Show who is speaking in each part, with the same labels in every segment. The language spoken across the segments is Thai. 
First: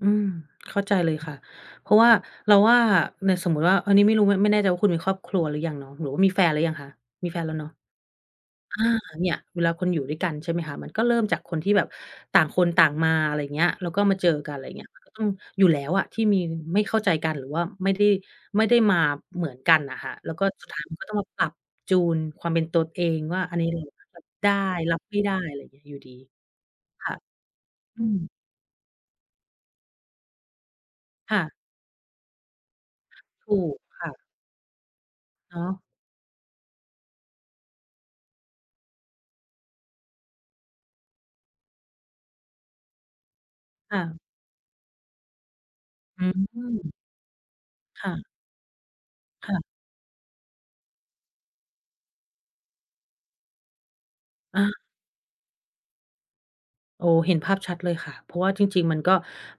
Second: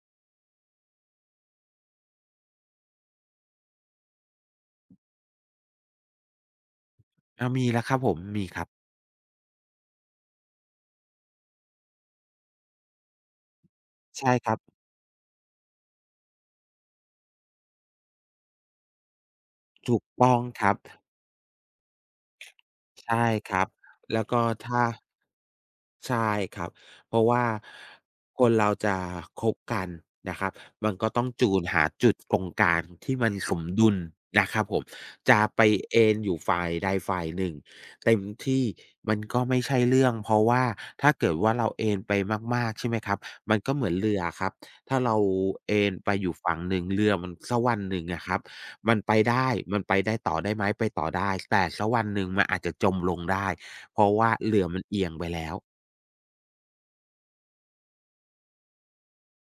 Speaker 1: อืม เข้าใจเลยค่ะ เพราะว่าเราว่า เนี่ยสมมุติว่าอันนี้ไม่รู้ มันไม่แน่ใจว่า คุณมีครอบครัวหรือยังเนาะ? หรือว่ามีแฟนหรือยังคะ? มีแฟ
Speaker 2: อ
Speaker 1: น
Speaker 2: ะ
Speaker 1: แล้ว
Speaker 2: ม
Speaker 1: เ
Speaker 2: ี
Speaker 1: นาะ?
Speaker 2: แล้วครับผม มีครับ
Speaker 1: อา เนี่ย เวลาคนอยู่ด้วยกัน ใช่ไหมคะ มันก็เริ่มจากคนที่แบบต่างคนต่างมา อะไรอย่างเงี้ย แล้วก็มา
Speaker 2: ใ
Speaker 1: เ
Speaker 2: ช
Speaker 1: จ
Speaker 2: ่
Speaker 1: อ
Speaker 2: ค
Speaker 1: ก
Speaker 2: ร
Speaker 1: ั
Speaker 2: ั
Speaker 1: น อ
Speaker 2: บ
Speaker 1: ะไรอย่างเงี้ย อืม อยู่แล้วอะที่มีไม่เข้าใจกัน หรือว่าไม่ได้ ไม่ได้มาเหมือนกัน
Speaker 2: ถ
Speaker 1: น่ะ
Speaker 2: ู
Speaker 1: ค
Speaker 2: ก
Speaker 1: ่ะ
Speaker 2: ต
Speaker 1: แล
Speaker 2: ้
Speaker 1: ้
Speaker 2: อ
Speaker 1: ว
Speaker 2: ง
Speaker 1: ก็
Speaker 2: ค
Speaker 1: สุ
Speaker 2: ร
Speaker 1: ด
Speaker 2: ั
Speaker 1: ท
Speaker 2: บ
Speaker 1: ้ายมันก็ต้องมาปรับจูนความเป็นตนเอ
Speaker 2: ใช
Speaker 1: ง
Speaker 2: ่
Speaker 1: ว่า
Speaker 2: ค
Speaker 1: อั
Speaker 2: ร
Speaker 1: น
Speaker 2: ั
Speaker 1: นี้
Speaker 2: บ
Speaker 1: เรา
Speaker 2: แล
Speaker 1: รั
Speaker 2: ้
Speaker 1: บ
Speaker 2: วก็
Speaker 1: ได้
Speaker 2: ถ้า
Speaker 1: รับไม่ได้อยู่
Speaker 2: ใ
Speaker 1: ดี
Speaker 2: ช่ครับ
Speaker 1: ค
Speaker 2: เ
Speaker 1: ่
Speaker 2: พ
Speaker 1: ะ
Speaker 2: ราะว่า
Speaker 1: อืม
Speaker 2: คนเราจะคบกันนะครับ มันก็ต้อง
Speaker 1: ค่
Speaker 2: จ
Speaker 1: ะ
Speaker 2: ูนหาจุดตรงกลางที่มันส
Speaker 1: ถ
Speaker 2: ม
Speaker 1: ูก
Speaker 2: ดุล
Speaker 1: ค่ะ
Speaker 2: นะครับผม จะ
Speaker 1: อ๋
Speaker 2: ไป
Speaker 1: อ
Speaker 2: เอนอยู่ฝ่ายใดฝ่ายหนึ่งเต็มที่มันก็ไม่ใช่เรื่อง เพราะว่าถ้าเกิดว่าเราเอนไปมาก ๆ ใช่ไหมครับ มันก็เหมือ
Speaker 1: ค
Speaker 2: น
Speaker 1: ่
Speaker 2: เรื
Speaker 1: ะ
Speaker 2: ออะครับ ถ้าเราเอนไป
Speaker 1: อ
Speaker 2: อ
Speaker 1: ื
Speaker 2: ยู่ฝั่งหนึ่ง
Speaker 1: ม
Speaker 2: เรือมันสักวันหนึ่ง
Speaker 1: ค่
Speaker 2: อ
Speaker 1: ะ
Speaker 2: ะครับ มันไปได
Speaker 1: ค
Speaker 2: ้
Speaker 1: ่ะ
Speaker 2: มันไปได้ต่อได้ไหม? ไปต่อได้ แต่สักวันหนึ่งมันอาจจะจมลงได้ เพราะว่าเร
Speaker 1: อ
Speaker 2: ือ
Speaker 1: า
Speaker 2: มันเอียงไปแล้ว
Speaker 1: โอ้ เห็นภาพชัดเลยค่ะ เพราะว่าจริง ๆ มันก็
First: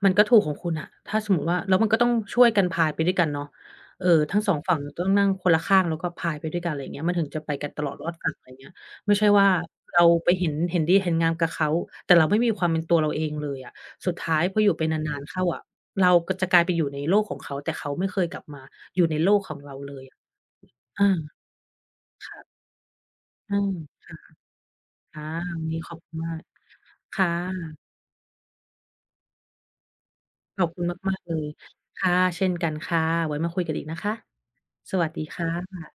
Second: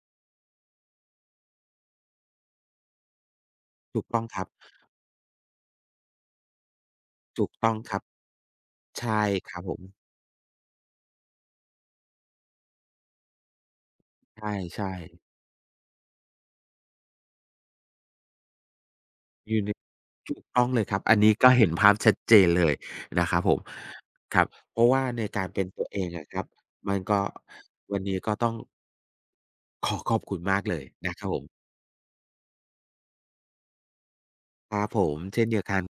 Speaker 1: มันก็ถูกของคุณน่ะ ถ้าสมมุติว่า แล้วมันก็ต้องช่วยกันพายไปด้วยกันเนาะ
Speaker 2: ถู
Speaker 1: เ
Speaker 2: ก
Speaker 1: อ
Speaker 2: ต้
Speaker 1: อ
Speaker 2: อง
Speaker 1: ทั
Speaker 2: ค
Speaker 1: ้
Speaker 2: ร
Speaker 1: ง
Speaker 2: ับ
Speaker 1: สองฝั่งต้องนั่งคนละข้าง แล้วก็พายไปด้วยกัน อะไรอย่างเงี้ย มันถึงจ
Speaker 2: ถ
Speaker 1: ะ
Speaker 2: ู
Speaker 1: ไป
Speaker 2: ก
Speaker 1: ก
Speaker 2: ต
Speaker 1: ั
Speaker 2: ้
Speaker 1: น
Speaker 2: อง
Speaker 1: ตลอ
Speaker 2: คร
Speaker 1: ด
Speaker 2: ับ
Speaker 1: รอดฝั่ง อะไรเงี้ย
Speaker 2: ใช
Speaker 1: ไม่ใ
Speaker 2: ่
Speaker 1: ช่ว่า
Speaker 2: ครับผม
Speaker 1: เราไปเห็น เห็นดีเห็นงามกับเขา แต่เราไม่มีความเป็นตัวเราเองเลยอะ สุดท้า
Speaker 2: ใ
Speaker 1: ยพออยู่ไ
Speaker 2: ช
Speaker 1: ป
Speaker 2: ่
Speaker 1: นา
Speaker 2: ๆ
Speaker 1: น ๆ เข้าอะ เราก็จะกลายไปอยู่ในโลกของเขา แต่เขาไม่เคยกลับมาอยู่ในโลก
Speaker 2: อ
Speaker 1: ข
Speaker 2: ยู
Speaker 1: อ
Speaker 2: ่
Speaker 1: ง
Speaker 2: ใน
Speaker 1: เราเลย
Speaker 2: ถูกต้องเลยครับ
Speaker 1: อา
Speaker 2: อันนี้ก็เห็นภาพชัด
Speaker 1: ค
Speaker 2: เจ
Speaker 1: ่ะ
Speaker 2: นเลยนะครับผ
Speaker 1: อื
Speaker 2: ม
Speaker 1: ม ค่ะ
Speaker 2: ครับ เพราะว่า
Speaker 1: ค
Speaker 2: ใ
Speaker 1: ่ะ
Speaker 2: นการ
Speaker 1: ว
Speaker 2: เ
Speaker 1: ั
Speaker 2: ป็
Speaker 1: น
Speaker 2: น
Speaker 1: นี้
Speaker 2: ตัว
Speaker 1: ขอ
Speaker 2: เอ
Speaker 1: บค
Speaker 2: ง
Speaker 1: ุณ
Speaker 2: อ
Speaker 1: ม
Speaker 2: ะ
Speaker 1: า
Speaker 2: คร
Speaker 1: ก
Speaker 2: ับ มันก็
Speaker 1: ค่ะ
Speaker 2: วันนี้ก็ต้อง ขอขอบคุณม
Speaker 1: ข
Speaker 2: าก
Speaker 1: อบ
Speaker 2: เล
Speaker 1: คุ
Speaker 2: ย
Speaker 1: ณ
Speaker 2: น
Speaker 1: ม
Speaker 2: ะ
Speaker 1: าก
Speaker 2: ครั
Speaker 1: ๆ เ
Speaker 2: บ
Speaker 1: ล
Speaker 2: ผ
Speaker 1: ย
Speaker 2: ม
Speaker 1: ค่ะ เช่นกันค่ะ ไว้มาคุยกันอีกนะคะ
Speaker 2: ครับ
Speaker 1: ส
Speaker 2: ผ
Speaker 1: วัสด
Speaker 2: ม
Speaker 1: ี
Speaker 2: เช
Speaker 1: ค
Speaker 2: ่
Speaker 1: ่
Speaker 2: นเดียวกัน
Speaker 1: ะ